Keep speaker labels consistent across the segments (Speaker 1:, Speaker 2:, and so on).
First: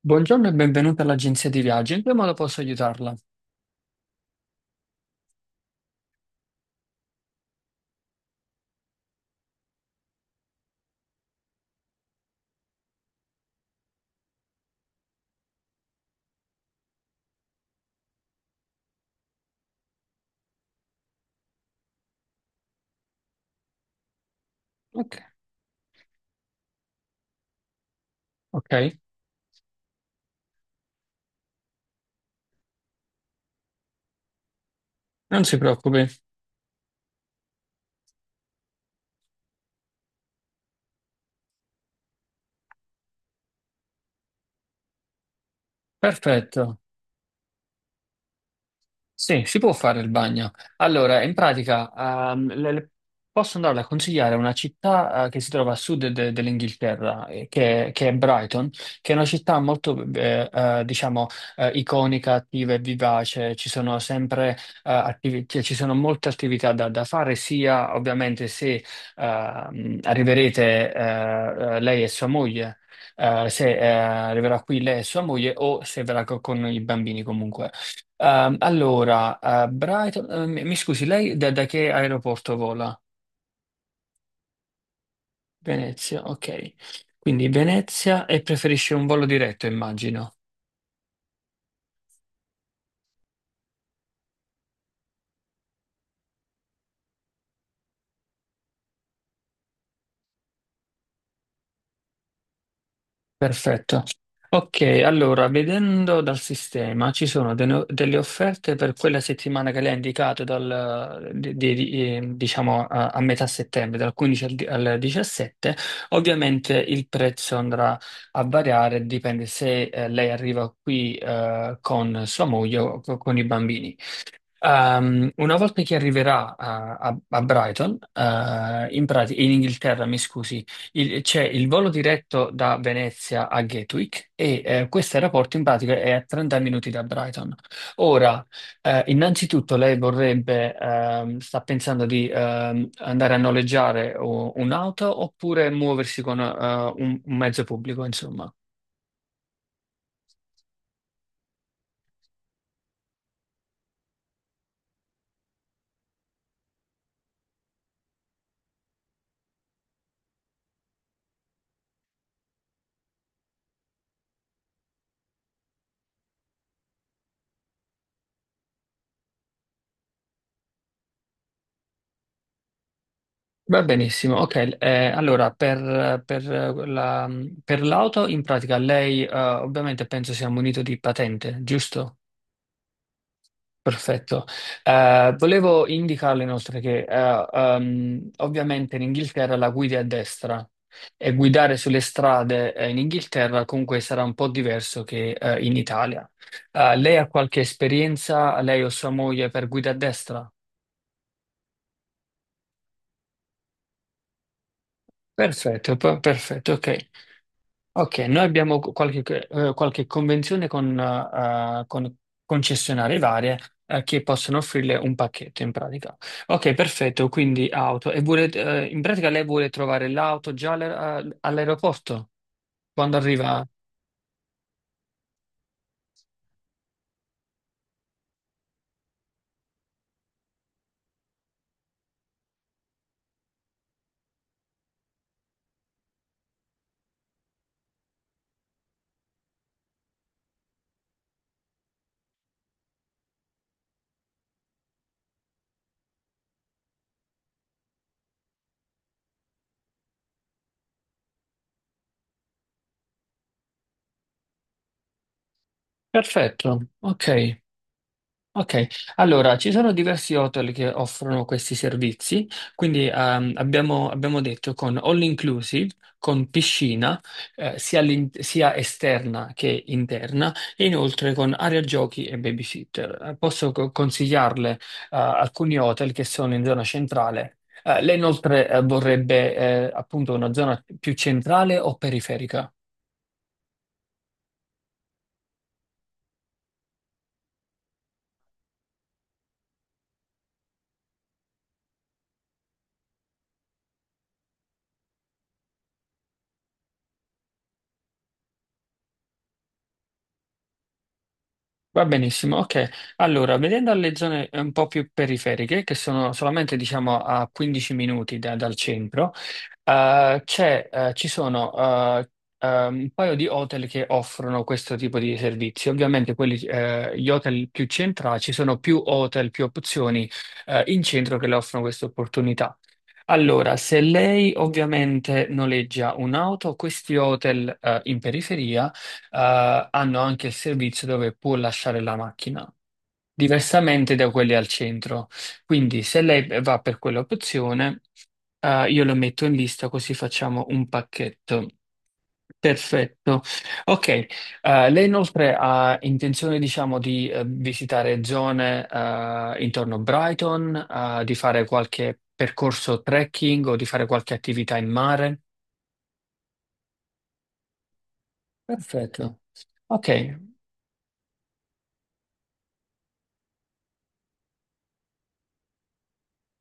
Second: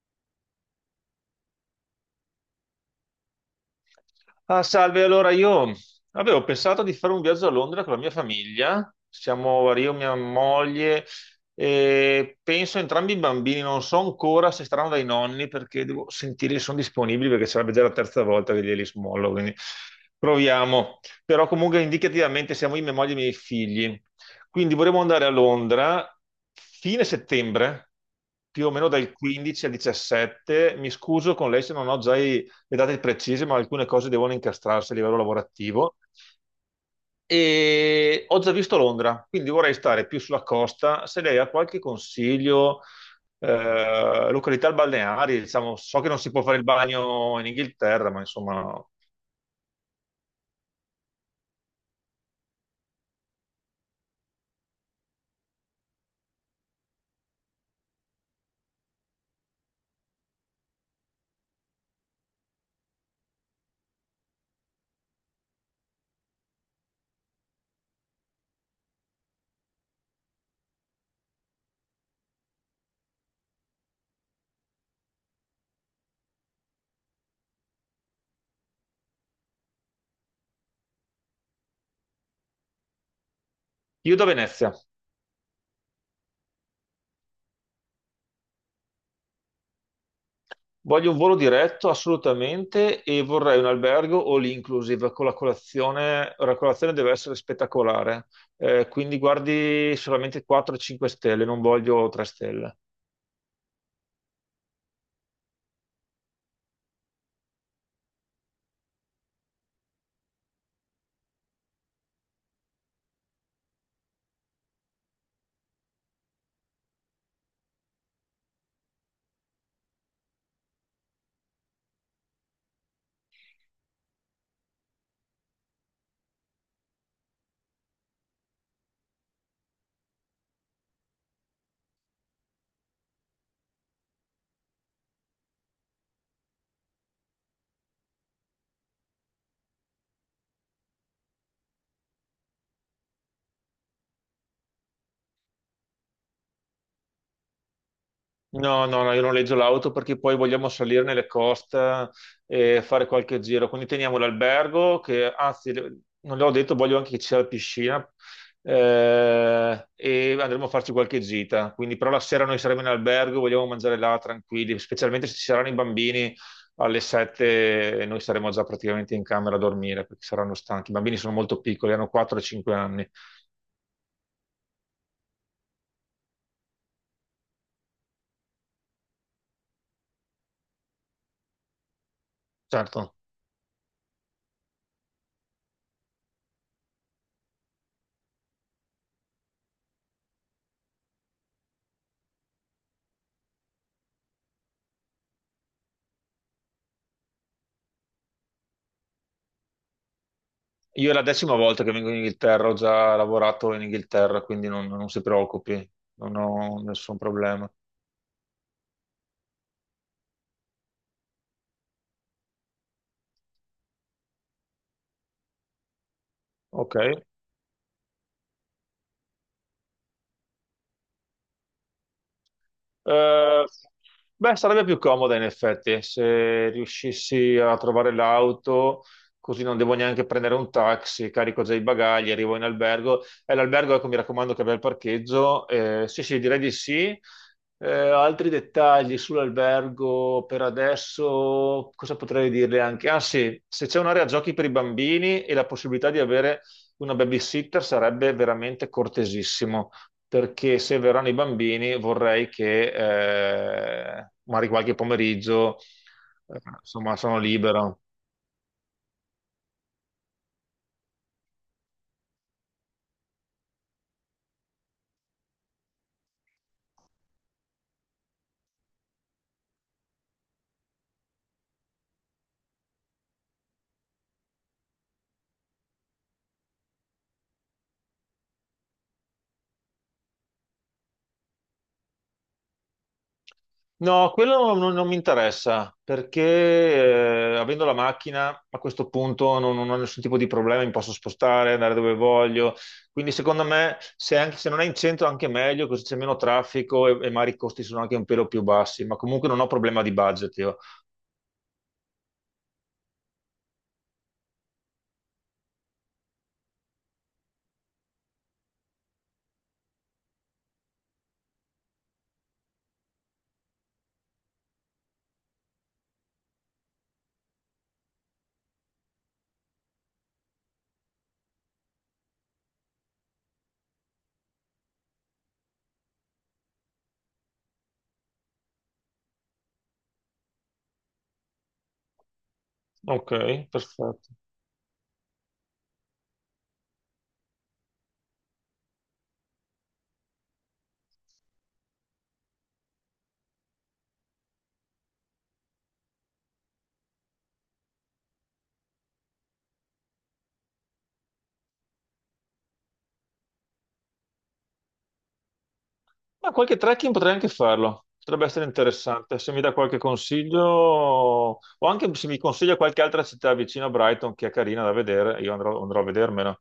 Speaker 1: Buongiorno e benvenuta all'agenzia di viaggi. In che modo posso aiutarla?
Speaker 2: Ah, salve, allora io avevo pensato di fare un viaggio a Londra con la mia famiglia, siamo io, mia moglie e penso entrambi i bambini, non so ancora se staranno dai nonni perché devo sentire se sono disponibili perché sarebbe già la terza volta che glieli smollo, quindi proviamo. Però comunque indicativamente siamo io, mia moglie e i miei figli, quindi vorremmo
Speaker 1: Ok.
Speaker 2: andare a Londra fine settembre, più
Speaker 1: Ok,
Speaker 2: o meno dal 15 al 17. Mi scuso con lei se non ho già i le date precise, ma alcune cose devono incastrarsi a livello
Speaker 1: non si
Speaker 2: lavorativo.
Speaker 1: preoccupi.
Speaker 2: E ho già visto Londra, quindi vorrei stare più sulla costa. Se lei ha qualche consiglio, località balneari, diciamo, so che non si può fare il
Speaker 1: Perfetto.
Speaker 2: bagno in Inghilterra, ma insomma,
Speaker 1: Sì, si può fare il bagno. Allora, in pratica, ehm, le- le- posso andare a consigliare una città, che si trova a sud dell'Inghilterra, che è Brighton, che è una città molto, diciamo, iconica, attiva e vivace. Ci sono sempre, cioè, ci sono molte attività da fare, sia ovviamente se arriverete, lei e sua moglie. Se arriverà qui lei e sua moglie o se verrà con i bambini comunque. Brighton, mi scusi, lei da che aeroporto vola?
Speaker 2: io da Venezia.
Speaker 1: Venezia, ok. Quindi Venezia, e preferisce un volo diretto, immagino.
Speaker 2: Voglio un volo diretto assolutamente e vorrei un albergo all inclusive con la colazione. La colazione deve essere spettacolare. Quindi guardi solamente 4-5 stelle, non voglio 3 stelle.
Speaker 1: Perfetto. Ok, allora, vedendo dal sistema ci sono de- no, delle offerte per quella settimana che lei ha indicato, diciamo a metà settembre, Dal 15 al 17. Ovviamente il prezzo andrà a variare, dipende se lei arriva qui con sua moglie o con i bambini. Una volta che arriverà a Brighton, in Inghilterra, mi scusi, c'è il volo diretto da Venezia a Gatwick, e questo aeroporto in pratica è a 30 minuti da Brighton. Ora, innanzitutto lei vorrebbe, sta pensando di andare a noleggiare un'auto oppure muoversi con un mezzo pubblico, insomma.
Speaker 2: No, no, no, io non noleggio l'auto perché poi vogliamo salire nelle coste e fare qualche giro. Quindi teniamo l'albergo, che anzi, non l'ho detto, voglio anche che ci sia la piscina e andremo a farci qualche gita. Quindi, però la sera noi saremo in albergo, vogliamo mangiare là tranquilli, specialmente se ci saranno i bambini, alle 7 noi saremo già praticamente in camera a dormire perché saranno stanchi. I bambini sono molto piccoli, hanno 4-5 anni,
Speaker 1: Va benissimo, ok. Per la- per l'auto, in pratica, lei ovviamente penso sia munito di patente, giusto?
Speaker 2: certo.
Speaker 1: Perfetto. Volevo indicarle inoltre che ovviamente in Inghilterra la guidi a destra e guidare sulle strade in Inghilterra comunque sarà un po' diverso che in Italia. Lei ha qualche esperienza, lei o sua moglie, per guida a destra?
Speaker 2: Io è la decima volta che vengo in Inghilterra, ho già lavorato in Inghilterra, quindi non si preoccupi, non
Speaker 1: Perfetto,
Speaker 2: ho
Speaker 1: ok.
Speaker 2: nessun problema.
Speaker 1: Ok, noi abbiamo qualche convenzione con concessionarie varie, che possono offrirle un pacchetto in pratica. Ok,
Speaker 2: Ok.
Speaker 1: perfetto, quindi auto. E vuole, in pratica lei vuole trovare l'auto già all'aeroporto quando
Speaker 2: Eh,
Speaker 1: arriva?
Speaker 2: beh, sarebbe più comoda in effetti se riuscissi a trovare l'auto, così non devo neanche prendere un taxi, carico già i bagagli, arrivo in albergo. E l'albergo, ecco, mi raccomando che abbia il parcheggio. Sì, sì, direi di sì. Altri dettagli sull'albergo per adesso, cosa potrei dirle anche? Ah sì, se c'è un'area giochi per i bambini e la possibilità di avere una babysitter sarebbe veramente cortesissimo perché se verranno i bambini vorrei che magari qualche pomeriggio,
Speaker 1: Perfetto,
Speaker 2: insomma,
Speaker 1: ok.
Speaker 2: sono libero.
Speaker 1: Ok, allora ci sono diversi hotel che offrono questi servizi, quindi abbiamo detto con all inclusive, con piscina, sia esterna che interna, e inoltre con area giochi e babysitter. Posso consigliarle alcuni hotel che sono in zona centrale. Lei inoltre vorrebbe appunto una zona più centrale o periferica?
Speaker 2: No, quello non mi interessa, perché avendo la macchina a questo punto non ho nessun tipo di problema, mi posso spostare, andare dove voglio. Quindi secondo me, se non è in centro, anche meglio, così c'è meno traffico e magari i costi sono anche un pelo più bassi, ma comunque non ho problema di budget io.
Speaker 1: Va benissimo, ok. Allora, vedendo le zone un po' più periferiche, che sono solamente diciamo a 15 minuti dal centro, ci sono eh, un paio di hotel che offrono questo tipo di servizi. Ovviamente gli hotel più centrali, ci sono più hotel, più opzioni in centro che le offrono questa opportunità. Allora, se lei ovviamente noleggia un'auto, questi hotel in periferia hanno anche il servizio dove può lasciare la macchina,
Speaker 2: Ok,
Speaker 1: diversamente da
Speaker 2: perfetto.
Speaker 1: quelli al centro. Quindi se lei va per quell'opzione, io lo metto in lista così facciamo un pacchetto. Perfetto. Ok. Lei inoltre ha intenzione, diciamo, di visitare zone intorno a Brighton, di fare qualche percorso trekking o di fare qualche attività in mare?
Speaker 2: Ma qualche trekking potrei anche farlo, potrebbe essere interessante.
Speaker 1: Perfetto.
Speaker 2: Se mi dà qualche
Speaker 1: Ok.
Speaker 2: consiglio, o anche se mi consiglia qualche altra città vicino a Brighton che è carina da vedere, io andrò a vedermela.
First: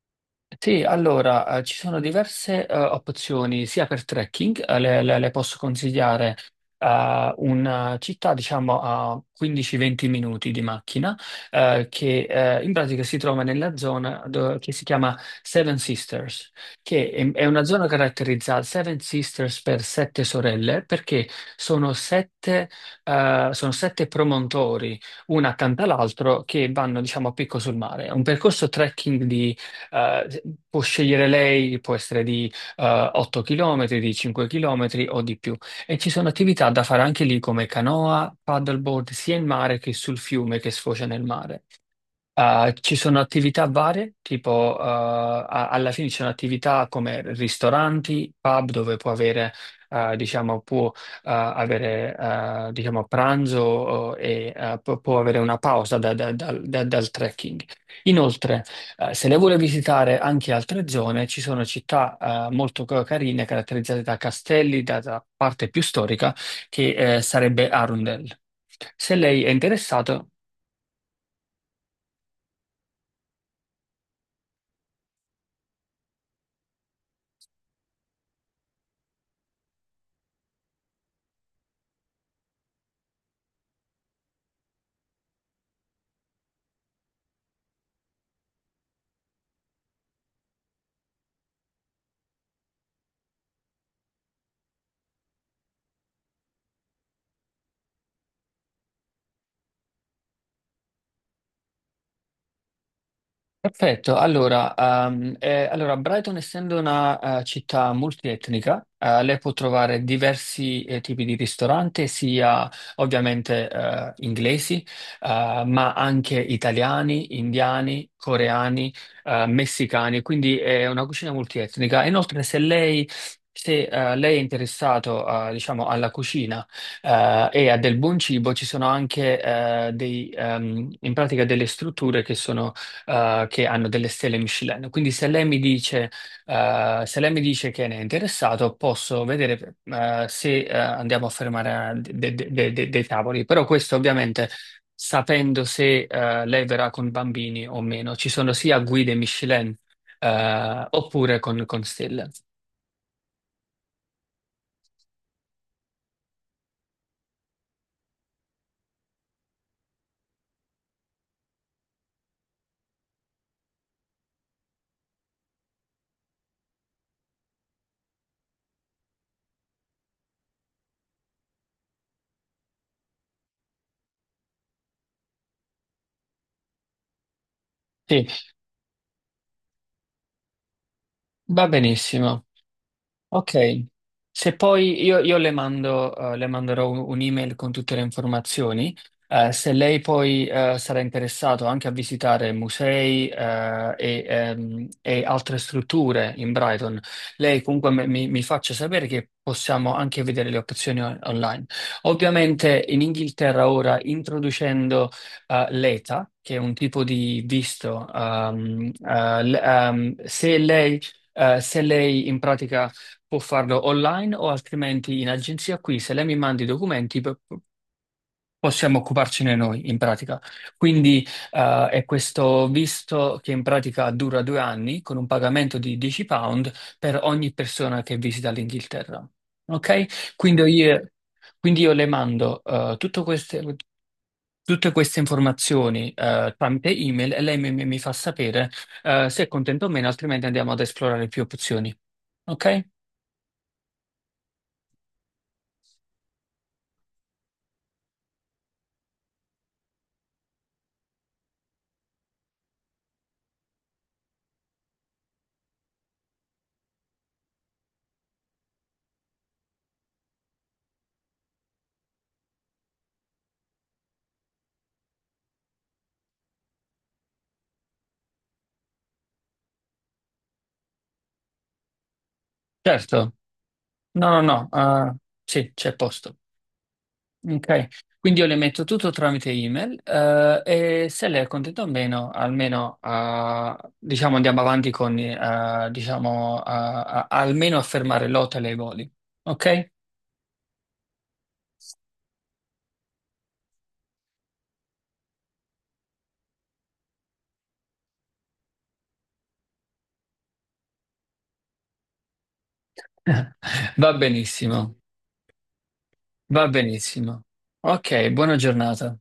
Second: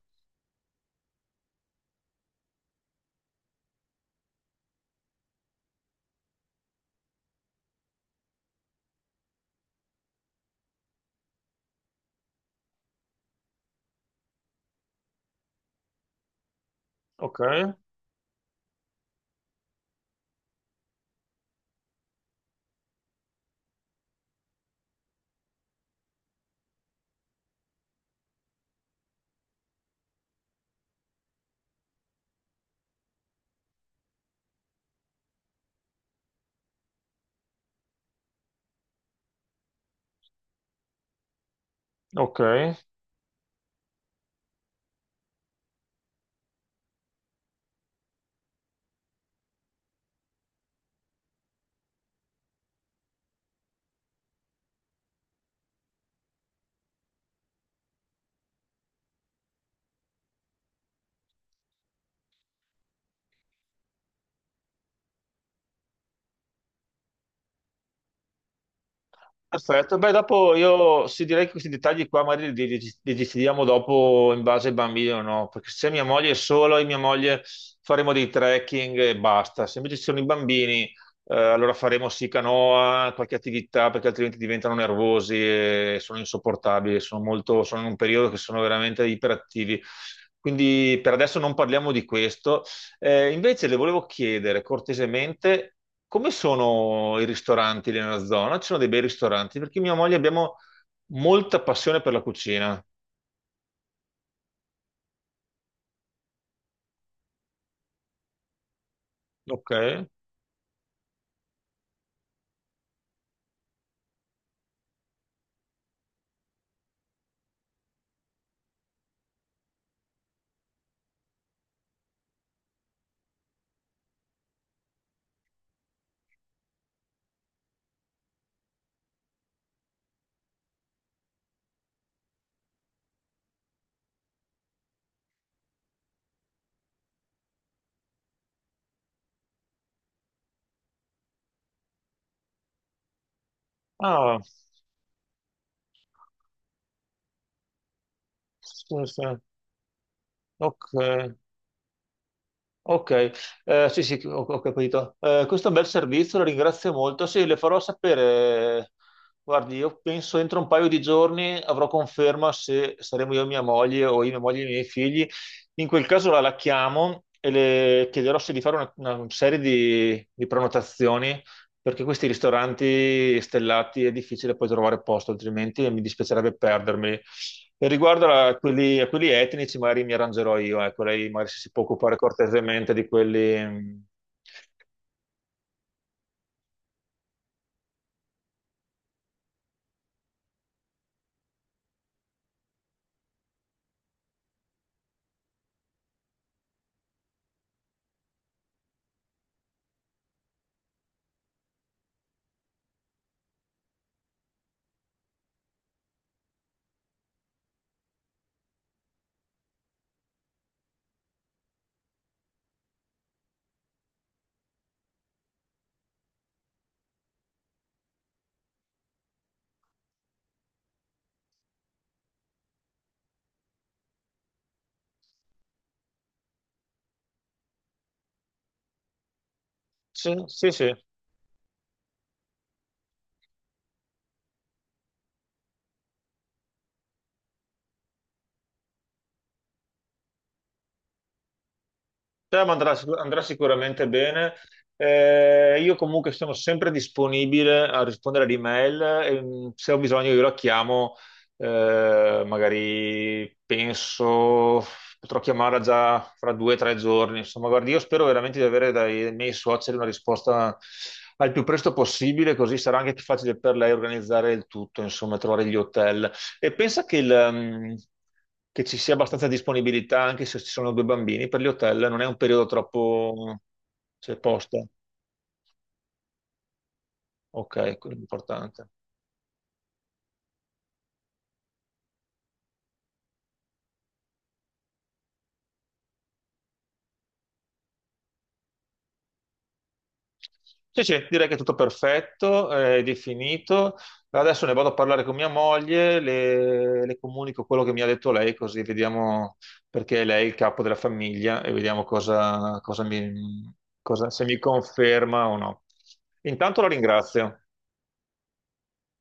Speaker 1: Sì, allora, ci sono diverse opzioni sia per trekking, le posso consigliare una città diciamo a 15-20 minuti di macchina che in pratica si trova nella zona che si chiama Seven Sisters, che
Speaker 2: Ok,
Speaker 1: è una zona caratterizzata Seven Sisters per sette sorelle perché sono sette, sono sette promontori, una accanto all'altro, che vanno diciamo a picco sul mare. È un percorso trekking, eh, può scegliere lei, può essere di 8 km, di 5 km o di più. E ci sono attività da fare anche lì come canoa, paddleboard, sia in mare che sul fiume che sfocia nel mare.
Speaker 2: ok.
Speaker 1: Ci sono attività varie, tipo alla fine ci sono attività come ristoranti, pub dove può avere, diciamo, può diciamo, pranzo e può avere una pausa dal trekking. Inoltre, se lei vuole visitare anche altre zone, ci sono città molto carine, caratterizzate da castelli, da parte più storica, che sarebbe Arundel. Se lei è
Speaker 2: Perfetto, beh,
Speaker 1: interessato.
Speaker 2: dopo io sì, direi che questi dettagli qua magari li decidiamo dopo in base al bambino, no? Perché se mia moglie è sola, io e mia moglie faremo dei trekking e basta. Se invece ci sono i bambini, allora faremo sì canoa, qualche attività, perché altrimenti diventano nervosi e sono insopportabili, sono molto, sono in un periodo che sono veramente iperattivi. Quindi per adesso non parliamo di questo. Invece le volevo chiedere cortesemente come sono i ristoranti lì nella zona? Ci sono dei bei ristoranti perché mia moglie abbiamo molta passione per la cucina.
Speaker 1: Perfetto, allora, Brighton essendo una città multietnica, lei può
Speaker 2: Ok.
Speaker 1: trovare diversi tipi di ristoranti, sia ovviamente inglesi, ma anche italiani, indiani, coreani, messicani, quindi è una cucina multietnica. Inoltre, se lei è interessato diciamo alla cucina e a del buon cibo, ci sono anche in pratica delle strutture che sono che hanno delle stelle Michelin. Quindi se lei mi se lei mi dice che ne è interessato, posso vedere, se, andiamo a fermare dei tavoli. Però questo
Speaker 2: Ah,
Speaker 1: ovviamente sapendo se, lei verrà con bambini o meno. Ci sono sia
Speaker 2: sì,
Speaker 1: guide
Speaker 2: sì.
Speaker 1: Michelin,
Speaker 2: Ok.
Speaker 1: oppure con stelle.
Speaker 2: Ok. Sì, sì, ho capito. Questo è un bel servizio, la ringrazio molto. Sì, le farò sapere. Guardi, io penso entro un paio di giorni avrò conferma se saremo io e mia moglie o io, mia moglie e i miei figli. In quel caso la chiamo e le chiederò se di fare una serie di prenotazioni perché questi ristoranti stellati è difficile poi trovare posto, altrimenti mi dispiacerebbe perdermi. E
Speaker 1: Sì,
Speaker 2: riguardo a quelli etnici, magari mi arrangerò io, ecco, lei magari se
Speaker 1: va
Speaker 2: si può occupare
Speaker 1: benissimo.
Speaker 2: cortesemente di quelli,
Speaker 1: Ok,
Speaker 2: mm,
Speaker 1: se poi io le mando, le manderò un'email con tutte le informazioni. Se lei poi sarà interessato anche a visitare musei e altre strutture in Brighton, lei comunque mi faccia sapere che possiamo anche vedere le opzioni online. Ovviamente in Inghilterra ora introducendo l'ETA, che è un tipo di visto, se lei in pratica può farlo online o altrimenti in agenzia qui. Se lei mi manda i documenti, possiamo occuparcene noi in pratica. Quindi è questo visto che in pratica dura 2 anni con un pagamento di £10 per ogni persona che visita l'Inghilterra.
Speaker 2: sì,
Speaker 1: Ok?
Speaker 2: sì, sì.
Speaker 1: Quindi io le mando tutte queste informazioni tramite email, e lei mi fa sapere se è contento o meno, altrimenti andiamo ad esplorare più opzioni.
Speaker 2: Cioè, ma
Speaker 1: Ok?
Speaker 2: andrà sicuramente bene. Io comunque sono sempre disponibile a rispondere ad email e se ho bisogno io la chiamo, magari penso potrò chiamarla già fra 2 o 3 giorni. Insomma, guardi, io spero veramente di avere dai miei suoceri una risposta al più presto possibile, così sarà anche più facile per lei organizzare il tutto, insomma, trovare gli hotel. E pensa che, che ci sia abbastanza disponibilità anche se ci sono 2 bambini per gli hotel, non è un periodo
Speaker 1: Certo.
Speaker 2: troppo, cioè,
Speaker 1: No, no,
Speaker 2: posta.
Speaker 1: no, eh, sì, c'è posto. Ok,
Speaker 2: Ok, quello è
Speaker 1: quindi io le metto
Speaker 2: importante.
Speaker 1: tutto tramite email, e se lei è contenta o meno, almeno, diciamo, andiamo avanti con, almeno a fermare l'hotel e i voli. Ok?
Speaker 2: Sì, sì, direi che è tutto perfetto, è definito. Adesso ne vado a parlare con mia moglie, le comunico quello che mi ha detto lei, così vediamo perché lei è il capo della famiglia e vediamo cosa
Speaker 1: Va
Speaker 2: se mi
Speaker 1: benissimo,
Speaker 2: conferma o no.
Speaker 1: va
Speaker 2: Intanto la
Speaker 1: benissimo.
Speaker 2: ringrazio.
Speaker 1: Ok, buona giornata.